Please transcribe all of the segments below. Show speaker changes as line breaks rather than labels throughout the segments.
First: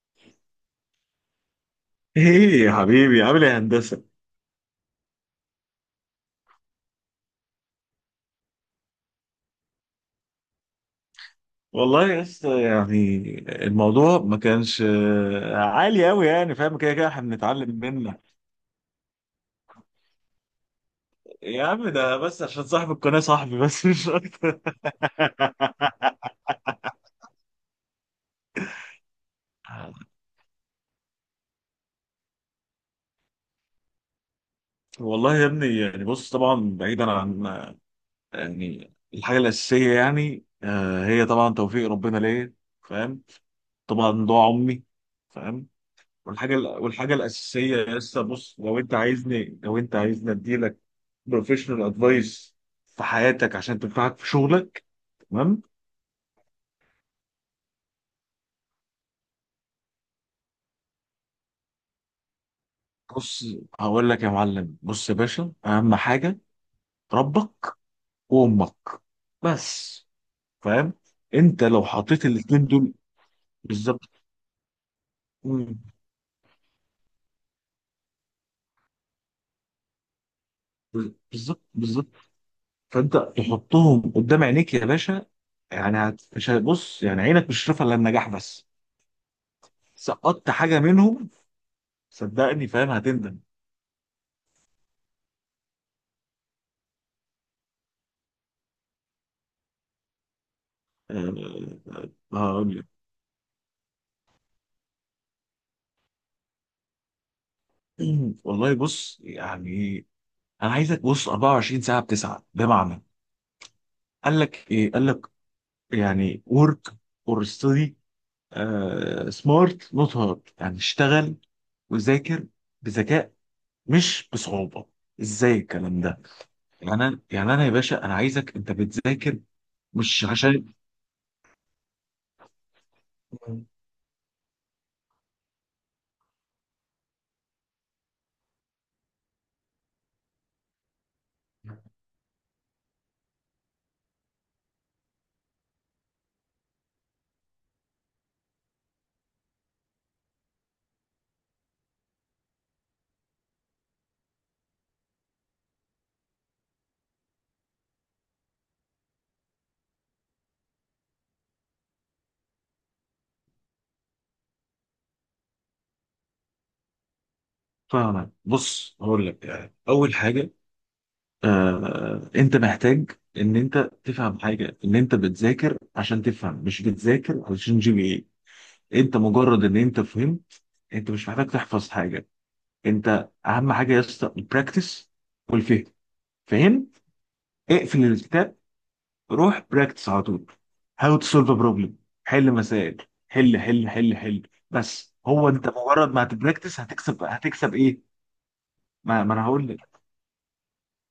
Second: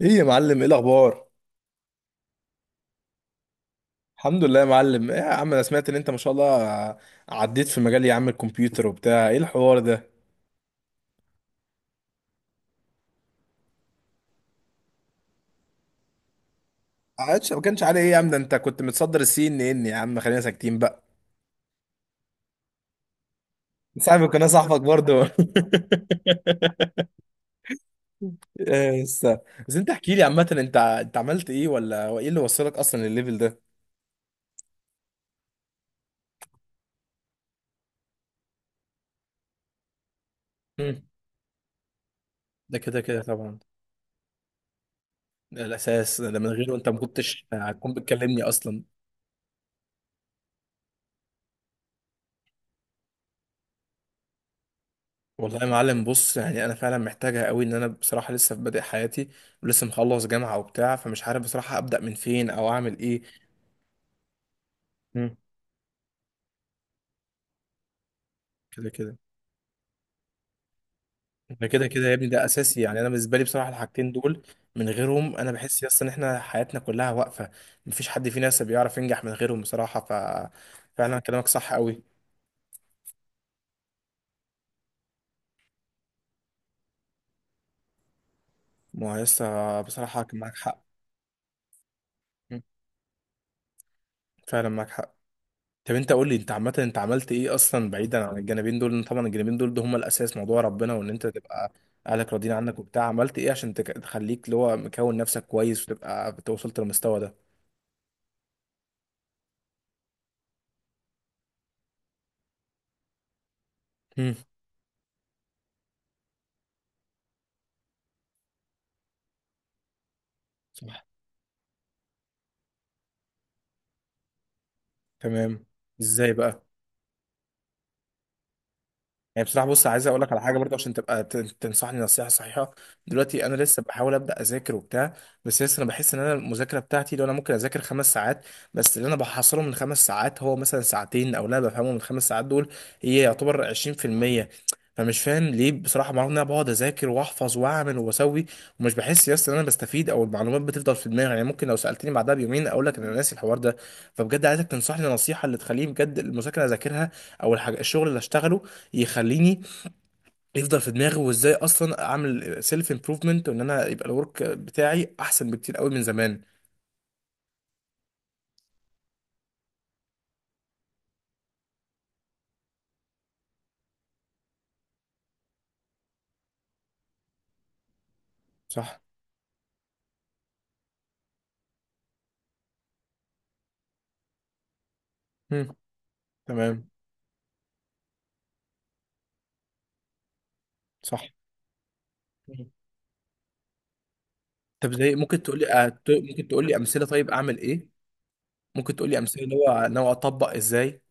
ايه يا معلم، ايه الاخبار؟
ايه يا حبيبي، عامل ايه يا هندسه؟
الحمد لله يا معلم. ايه يا عم، انا سمعت ان انت ما شاء الله عديت في مجال يا عم الكمبيوتر وبتاع ايه الحوار ده؟
والله يا اسطى يعني الموضوع ما كانش عالي قوي، يعني فاهم. كده كده احنا
عادش ما
بنتعلم
كانش عليه ايه يا
منك.
عم؟ ده انت كنت متصدر السي ان ان يا عم، خلينا ساكتين بقى.
يا عم ده بس عشان صاحب القناه صاحبي، بس مش
صاحبي كنا
اكتر.
صاحبك برضه إيه بس. بس انت احكي لي عامه، انت انت عملت ايه، ولا هو ايه اللي وصلك اصلا للليفل ده؟
والله يا ابني، يعني بص طبعا بعيدا عن يعني الحاجه الاساسيه، يعني
مم.
هي طبعا توفيق ربنا ليا.
ده كده كده
فاهم.
طبعا.
طبعا دعاء امي.
ده
فاهم.
الاساس، ده من
والحاجه
غيره انت ما
والحاجه
كنتش
الاساسيه
هتكون
يا اسطى،
بتكلمني
بص، لو
اصلا.
انت عايزني لو انت عايزني اديلك بروفيشنال ادفايس في حياتك عشان تنفعك في شغلك.
والله
تمام.
يا معلم بص، يعني انا فعلا محتاجها قوي، ان انا بصراحه لسه في بادئ حياتي. ولسه مخلص جامعه وبتاع، فمش عارف بصراحه ابدا من فين او اعمل ايه.
بص هقول لك يا معلم، بص يا
مم.
باشا، اهم حاجه ربك وامك،
كده كده.
بس. فاهم. انت
ده
لو
كده كده يا
حطيت
ابني، ده
الاثنين
اساسي،
دول
يعني انا بالنسبه لي بصراحه الحاجتين
بالظبط.
دول من غيرهم انا
مم.
بحس يس ان احنا حياتنا كلها واقفه. مفيش حد فينا لسه بيعرف ينجح من غيرهم بصراحه، فعلا كلامك
بالظبط،
صح قوي.
بالظبط. فانت تحطهم قدام عينيك يا باشا. يعني مش هتبص، يعني عينك مش شايفه الا النجاح بس.
ما هو لسه بصراحه كان
سقطت
معاك
حاجه
حق.
منهم
مم.
صدقني، فاهم، هتندم.
فعلا معاك حق. طب انت قول لي، انت عامه انت عملت ايه اصلا بعيدا عن الجانبين دول؟ لأن طبعا الجانبين دول ده هم الاساس، موضوع ربنا، وان انت
آه،
تبقى اهلك راضيين
هقول
عنك
لك.
وبتاع. عملت ايه عشان تخليك اللي هو مكون نفسك كويس، وتبقى وصلت للمستوى ده؟
والله بص يعني انا عايزك بص 24 ساعه بتسعه، بمعنى
امم.
قال لك ايه، قال لك يعني ورك اور ستدي، سمارت نوت هارد. يعني
صح.
اشتغل وذاكر بذكاء، مش بصعوبه. ازاي
تمام.
الكلام ده؟
ازاي بقى؟
يعني انا يا باشا، انا عايزك انت بتذاكر،
يعني بصراحة بص، عايز اقول
مش
لك على حاجة
عشان.
برضه عشان تبقى تنصحني نصيحة صحيحة. دلوقتي انا لسه بحاول ابدا اذاكر وبتاع. بس لسه انا بحس ان انا المذاكرة بتاعتي، لو انا ممكن اذاكر 5 ساعات، بس اللي انا بحصله من 5 ساعات هو مثلا ساعتين، او لا بفهمه من 5 ساعات دول هي يعتبر 20%. فمش فاهم ليه بصراحة معلومة، ان انا بقعد اذاكر واحفظ واعمل واسوي، ومش بحس يا اسطى ان انا بستفيد، او المعلومات بتفضل في دماغي، يعني ممكن لو سألتني بعدها بيومين اقول لك انا ناسي الحوار ده. فبجد عايزك تنصحني نصيحة اللي تخليني بجد المذاكرة اذاكرها، او الحاجة الشغل اللي اشتغله يخليني يفضل في دماغي، وازاي اصلا اعمل سيلف امبروفمنت، وان انا يبقى الورك بتاعي احسن بكتير قوي من زمان.
فاهمك. بص هقول لك يعني اول حاجه، انت محتاج ان انت تفهم حاجه، ان انت بتذاكر عشان تفهم، مش بتذاكر علشان جي بي
صح.
ايه. انت مجرد ان انت فهمت، انت مش محتاج تحفظ حاجه. انت اهم حاجه يا اسطى البراكتس
مم.
والفهم.
تمام.
فهم، اقفل الكتاب، روح براكتس على طول. هاو
صح.
تو سولف بروبلم، حل
مم.
مسائل. حل حل حل حل.
طب زي
بس
ممكن
هو
تقول لي،
انت مجرد ما
ممكن تقول لي
هتبراكتس
امثله،
هتكسب
طيب اعمل
هتكسب
ايه؟
ايه.
ممكن تقول لي
ما
امثله
انا
اللي
هقول
هو
لك،
ناوي اطبق ازاي؟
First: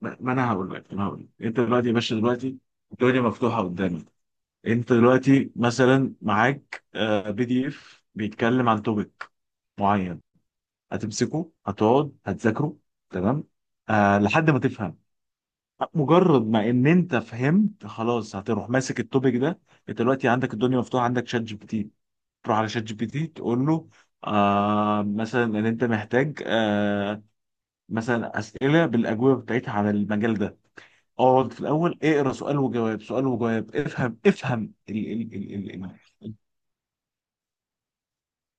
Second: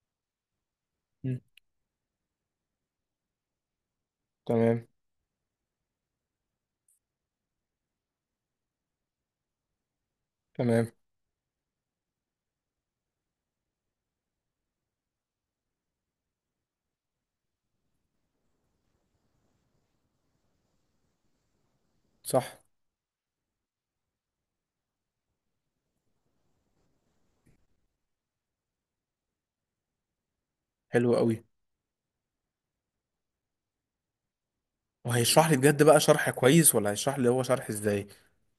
ما انا هقول لك، ما انا هقول
مم.
لك، انت دلوقتي يا باشا، دلوقتي الدنيا مفتوحه قدامك.
تمام.
انت دلوقتي مثلا معاك بي دي اف بيتكلم عن توبيك معين،
تمام.
هتمسكه، هتقعد هتذاكره. تمام، آه، لحد ما تفهم. مجرد ما ان انت فهمت، خلاص، هتروح ماسك التوبيك ده. انت دلوقتي عندك الدنيا مفتوحه، عندك شات جي بي تي.
صح.
تروح على شات جي بي تي تقول له مثلا ان انت محتاج مثلا اسئله بالاجوبه بتاعتها عن المجال ده.
حلو قوي.
اقعد في الاول، اقرا سؤال وجواب، سؤال وجواب، افهم ال ال
وهيشرح لي
ال
بجد بقى شرح
ال
كويس، ولا هيشرح لي هو شرح ازاي؟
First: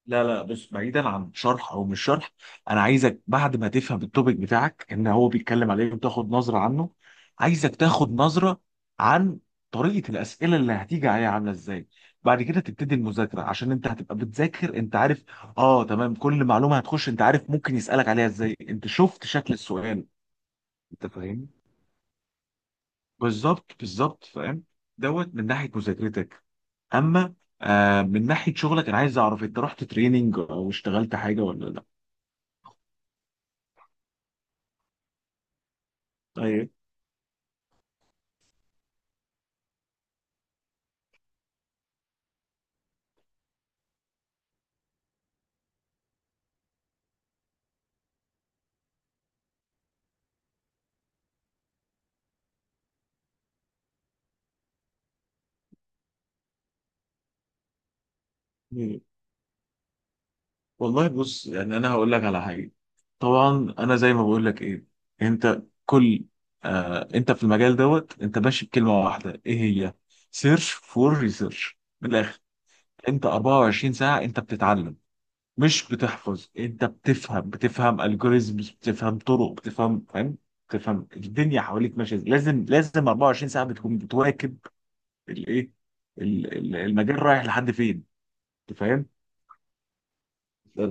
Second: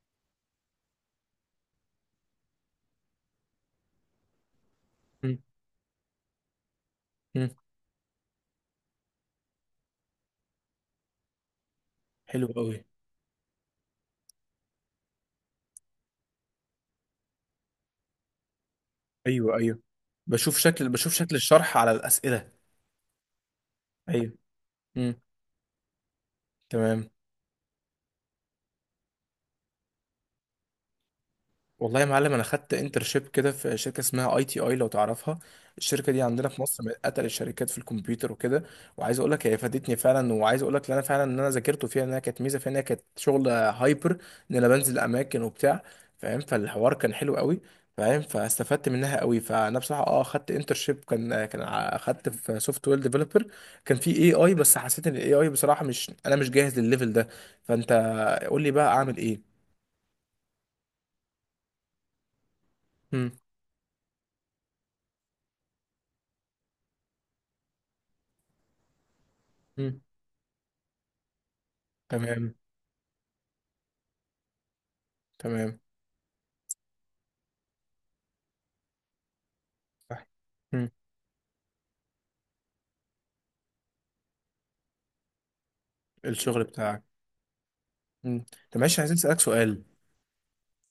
لا لا، بص، بعيدا عن شرح او مش شرح. انا عايزك بعد ما تفهم التوبيك بتاعك ان هو
مم.
بيتكلم عليه، وتاخد نظره عنه.
مم.
عايزك تاخد نظره عن طريقه الاسئله اللي هتيجي عليها عامله ازاي. بعد
حلو
كده
قوي.
تبتدي المذاكره عشان انت هتبقى بتذاكر انت عارف. اه تمام، كل معلومه هتخش انت عارف ممكن يسالك عليها ازاي، انت شفت شكل
ايوه ايوه،
السؤال.
بشوف شكل
انت
بشوف شكل
فاهمني؟
الشرح على الاسئله.
بالظبط، بالظبط
ايوه.
فاهم.
مم.
دوت من ناحيه مذاكرتك.
تمام.
اما من ناحيه شغلك، انا عايز اعرف انت رحت تريننج او اشتغلت حاجه ولا
والله يا معلم، انا خدت انترشيب كده في شركه اسمها اي تي اي، لو تعرفها. الشركه دي عندنا في
لا.
مصر من اتقل الشركات في الكمبيوتر وكده. وعايز اقول لك هي فادتني فعلا، وعايز اقول لك ان انا فعلا ان انا ذاكرته فيها، انها كانت ميزه فيها انها كانت شغل هايبر، ان انا بنزل اماكن وبتاع. فاهم، فالحوار كان حلو قوي. فاهم، فاستفدت منها قوي. فانا بصراحه خدت انترشيب، خدت في سوفت وير ديفلوبر. كان في اي اي، بس حسيت ان الاي اي بصراحه، مش انا مش جاهز للليفل ده. فانت قول لي بقى
مم.
اعمل ايه؟
والله بص يعني انا هقول لك على حاجه.
مم.
طبعا انا زي ما بقول لك ايه، انت كل انت في المجال دوت، انت ماشي بكلمه واحده، ايه هي؟
مم.
سيرش فور ريسيرش، من الاخر.
تمام.
انت 24 ساعه انت بتتعلم،
تمام.
مش بتحفظ. انت بتفهم الجوريزمز، بتفهم طرق، بتفهم،
صح.
فاهم،
مم.
بتفهم الدنيا حواليك ماشيه إزاي. لازم لازم 24 ساعه بتكون بتواكب الايه،
الشغل بتاعك.
المجال رايح لحد فين.
مم.
انت
طب معلش
فاهم؟
عايزين اسالك سؤال.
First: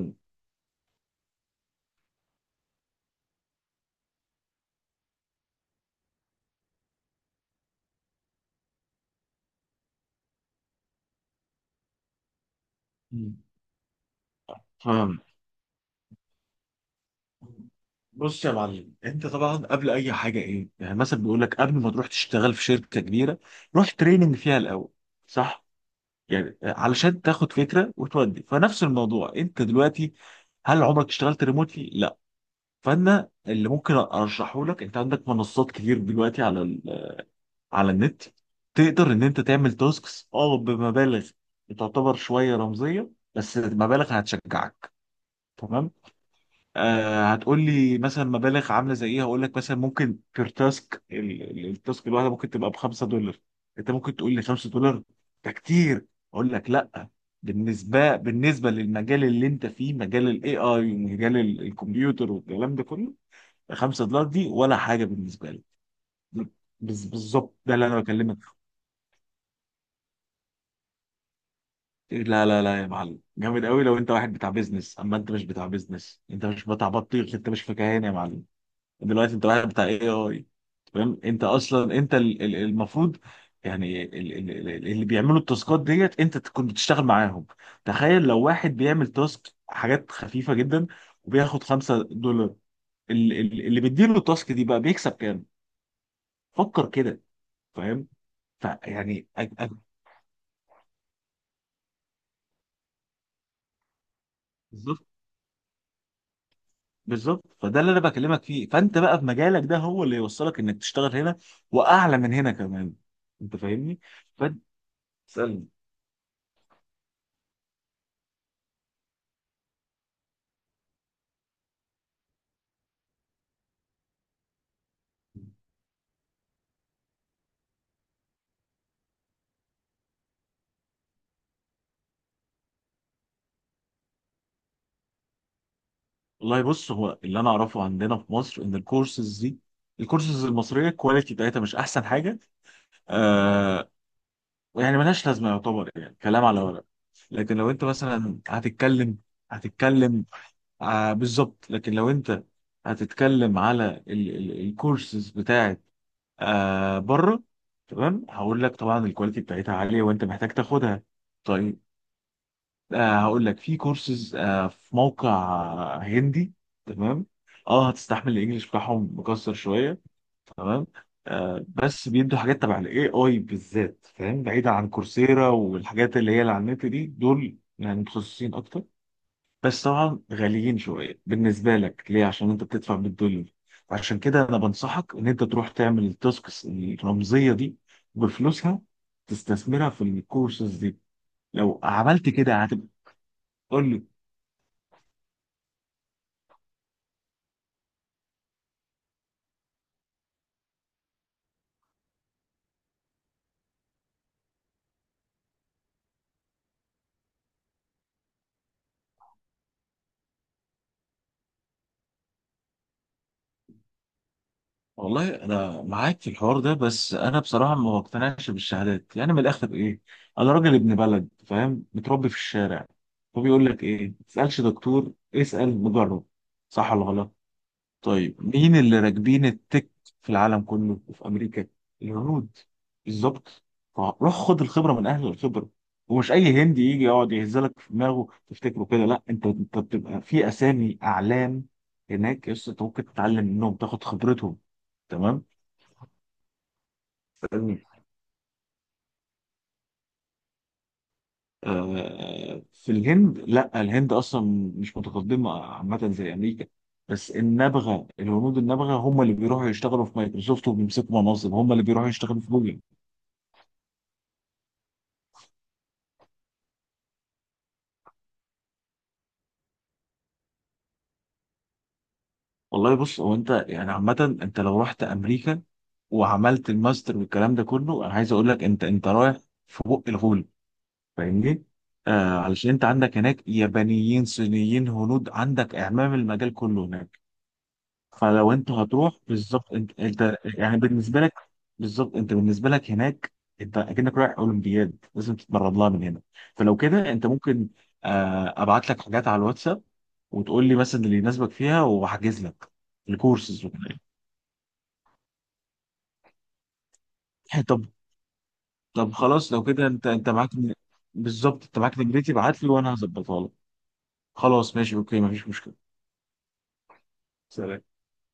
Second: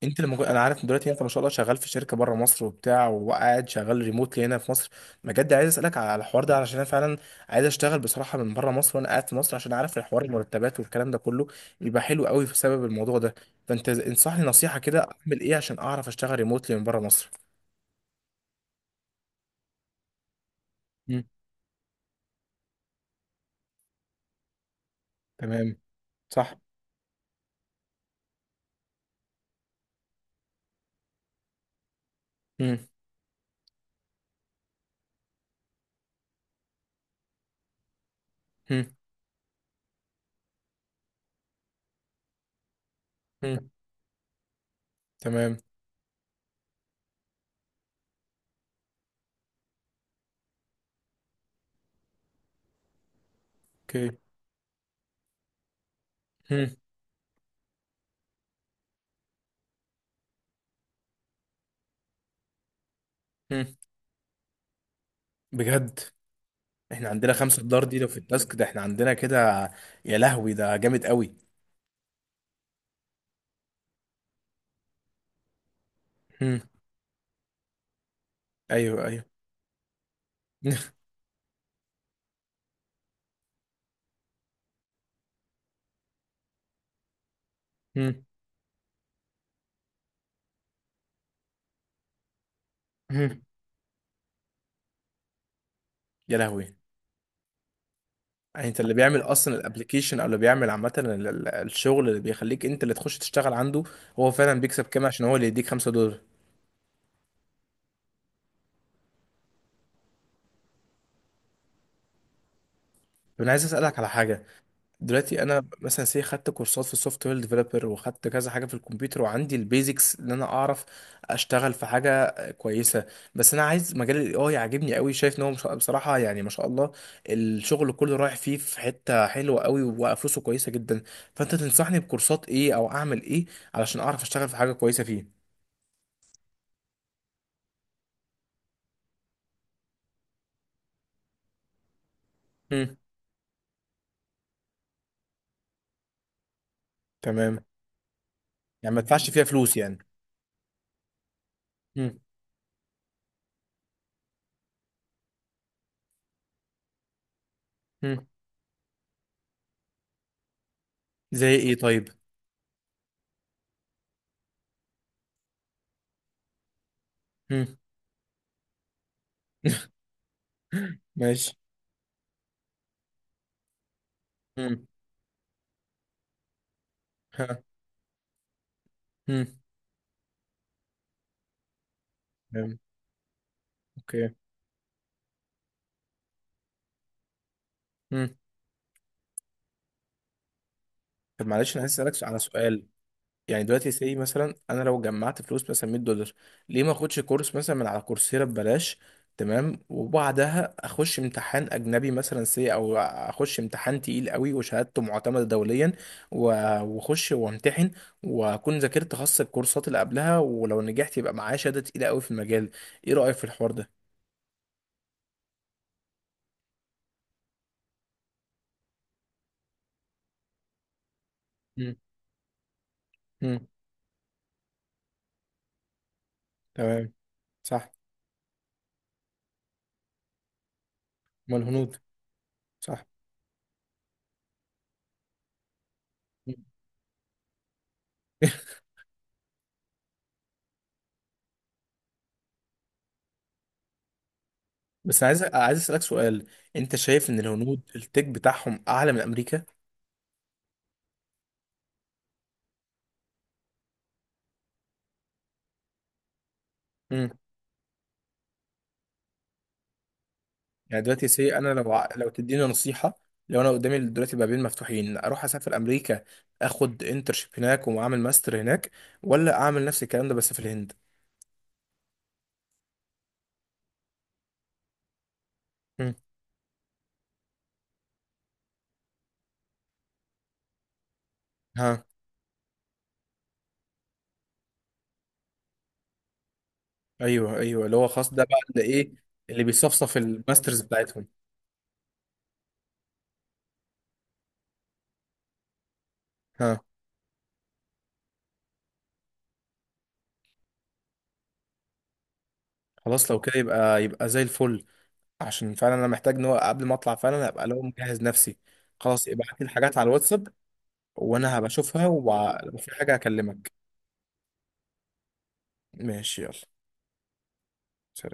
انا عارف إن دلوقتي انت ما شاء الله شغال في شركه بره مصر وبتاع، وقاعد شغال ريموتلي هنا في مصر. بجد عايز اسالك على الحوار ده، علشان انا فعلا عايز اشتغل بصراحه من بره مصر وانا قاعد في مصر، عشان اعرف الحوار المرتبات والكلام ده كله بيبقى حلو قوي بسبب الموضوع ده.
مم.
فانت انصحني نصيحه كده،
فاهم.
اعمل ايه عشان اعرف اشتغل ريموتلي من بره مصر؟
بص يا معلم، انت طبعا قبل اي حاجه ايه، يعني
مم.
مثلا بيقول لك قبل ما تروح تشتغل في شركه كبيره، روح تريننج فيها الاول. صح؟
تمام. صح.
يعني علشان تاخد فكره، وتودي فنفس الموضوع انت دلوقتي. هل عمرك اشتغلت ريموتلي؟ لا.
مم.
فانا اللي ممكن ارشحه لك، انت عندك منصات كتير دلوقتي على على النت.
مم.
تقدر ان انت تعمل تاسكس بمبالغ تعتبر شويه رمزيه، بس
مم.
مبالغ هتشجعك.
تمام.
تمام. هتقول لي مثلا مبالغ عامله زي ايه؟ هقول لك مثلا ممكن بير تاسك، التاسك الواحده ممكن تبقى ب 5 دولار. انت
اوكي.
ممكن تقول لي 5 دولار ده كتير، اقول
مم.
لك لا. بالنسبه للمجال اللي انت فيه، مجال الاي اي ومجال الكمبيوتر والكلام ده كله،
مم.
5 دولار دي ولا حاجه بالنسبه لي.
بجد؟ احنا عندنا
بالظبط،
خمسة
ده
دولار
اللي
دي
انا
لو في
بكلمك
التاسك
فيه.
ده احنا عندنا كده؟ يا لهوي ده جامد قوي.
لا لا لا يا معلم، جامد قوي لو انت واحد بتاع بيزنس، اما انت مش بتاع بيزنس، انت
هم.
مش بتاع بطيخ، انت مش فكهان يا معلم.
ايوه ايوه.
دلوقتي انت واحد بتاع اي اي، فاهم. انت اصلا انت المفروض يعني اللي بيعملوا التاسكات ديت انت تكون بتشتغل معاهم. تخيل
هم.
لو واحد بيعمل تاسك حاجات خفيفه جدا وبياخد 5 دولار،
هم.
اللي بيديله التاسك دي بقى بيكسب كام؟
يا لهوي.
فكر كده، فاهم.
يعني انت اللي بيعمل
فيعني
اصلا
أج- أج-
الابليكيشن، او اللي بيعمل عامة الشغل اللي بيخليك انت اللي تخش تشتغل عنده، هو فعلا بيكسب
بالظبط،
كام عشان هو اللي يديك 5 دولار؟
بالظبط، فده اللي انا بكلمك فيه. فانت بقى في مجالك ده هو اللي يوصلك انك تشتغل هنا، واعلى من هنا كمان.
طب انا
انت
عايز اسألك
فاهمني؟
على حاجة. دلوقتي انا
فاسالني.
مثلا سي خدت كورسات في السوفت وير ديفلوبر، وخدت كذا حاجه في الكمبيوتر، وعندي البيزكس ان انا اعرف اشتغل في حاجه كويسه. بس انا عايز مجال الاي اي عاجبني قوي، شايف ان هو بصراحه، يعني ما شاء الله، الشغل كله رايح فيه في حته حلوه قوي، وفلوسه كويسه جدا. فانت تنصحني بكورسات ايه، او اعمل ايه علشان اعرف اشتغل في حاجه كويسه فيه؟
والله بص، هو اللي انا اعرفه عندنا في مصر ان الكورسز دي، الكورسز المصريه، الكواليتي بتاعتها مش احسن حاجه،
امم.
آه يعني ملهاش لازمه، يعتبر يعني كلام على ورق. لكن
تمام.
لو انت مثلا
يعني ما
هتتكلم
ادفعش فيها فلوس يعني؟
هتتكلم آه، بالظبط، لكن لو
امم.
انت هتتكلم على الكورسز بتاعت آه، بره، تمام،
امم.
هقول لك طبعا الكواليتي بتاعتها عاليه، وانت محتاج تاخدها.
زي ايه
طيب
طيب؟
هقول لك في كورسز في موقع هندي. تمام،
امم.
اه هتستحمل الانجليش بتاعهم مكسر شويه. تمام.
ماشي.
بس بيدوا حاجات تبع الاي اي بالذات، فاهم، بعيدا
امم.
عن كورسيرا والحاجات اللي هي اللي على النت دي، دول
ها.
يعني متخصصين اكتر.
امم.
بس طبعا غاليين شويه بالنسبه لك، ليه؟ عشان انت
تمام.
بتدفع بالدولار. عشان
اوكي.
كده انا بنصحك ان انت تروح تعمل التاسكس الرمزيه دي
مم.
بفلوسها تستثمرها في الكورسز دي.
طب معلش
لو
انا عايز اسالك
عملت
على
كده
سؤال.
هتبقى.
يعني
قول
دلوقتي
لي.
سي مثلا، انا لو جمعت فلوس مثلا 100 دولار، ليه ما اخدش كورس مثلا من على كورسيرا ببلاش؟ تمام، وبعدها اخش امتحان اجنبي مثلا سي، او اخش امتحان تقيل قوي وشهادته معتمده دوليا، و- واخش وامتحن، واكون ذاكرت خاص الكورسات اللي قبلها، ولو نجحت يبقى معايا شهاده تقيله قوي في المجال. ايه رايك في الحوار ده؟
والله انا معاك في الحوار ده، بس انا بصراحه ما بقتنعش بالشهادات، يعني من الاخر ايه، انا راجل ابن بلد، فاهم،
مم.
متربي في الشارع.
مم.
فبيقول لك ايه، ما تسالش دكتور، اسال مجرب. صح ولا
تمام.
غلط؟
صح.
طيب مين اللي راكبين التك في العالم كله وفي
ما
امريكا؟
الهنود.
الهنود.
صح.
بالظبط. روح خد الخبره من اهل الخبره. ومش
مم.
اي هندي يجي يقعد يهزلك في دماغه تفتكره كده، لا، انت بتبقى في اسامي اعلام هناك، يس. انت ممكن تتعلم منهم، تاخد خبرتهم.
بس عايز
تمام.
عايز اسالك سؤال. انت شايف ان
مم.
الهنود التك بتاعهم اعلى من امريكا؟
آه، في الهند، لا، الهند اصلا مش متقدمه عامه زي امريكا،
امم.
بس النبغه، الهنود النبغه، هم اللي بيروحوا يشتغلوا في مايكروسوفت
يعني
وبيمسكوا
دلوقتي
مناصب،
سي انا
هم اللي
لو
بيروحوا
لو
يشتغلوا في
تديني
جوجل.
نصيحه، لو انا قدامي دلوقتي بابين مفتوحين، اروح اسافر امريكا، اخد انترشيب هناك واعمل ماستر هناك، ولا اعمل نفس الكلام ده بس في الهند؟
والله بص، هو انت يعني عامة انت لو رحت امريكا
امم.
وعملت الماستر والكلام ده كله، انا عايز اقول لك انت رايح في بق الغول. فاهمني؟
ها.
آه، علشان انت عندك هناك يابانيين، صينيين، هنود، عندك اعمام المجال كله هناك.
ايوه ايوه، اللي هو خاص ده
فلو
بقى
انت
اللي ايه،
هتروح
اللي
بالظبط، انت
بيصفصف
انت يعني
الماسترز
بالنسبة
بتاعتهم.
لك، بالظبط، انت بالنسبة لك هناك انت اكنك رايح اولمبياد، لازم تتمرن لها من هنا. فلو
ها.
كده انت ممكن ابعت لك حاجات على الواتساب وتقول لي مثلا اللي يناسبك فيها وهحجز لك
خلاص لو كده
الكورسز.
يبقى زي الفل. عشان فعلا انا محتاج ان هو قبل ما اطلع فعلا
يعني
ابقى لو
طب،
مجهز نفسي.
طب
خلاص
خلاص
ابعت
لو
لي
كده
الحاجات
انت
على
انت
الواتساب،
معاك
وانا
بالظبط، انت معاك
هبشوفها،
نجريتي، ابعت لي
لو في
وانا
حاجة
هظبطها لك.
هكلمك.
خلاص ماشي، اوكي، مفيش مشكلة.
ماشي يلا.
سلام.
سلام.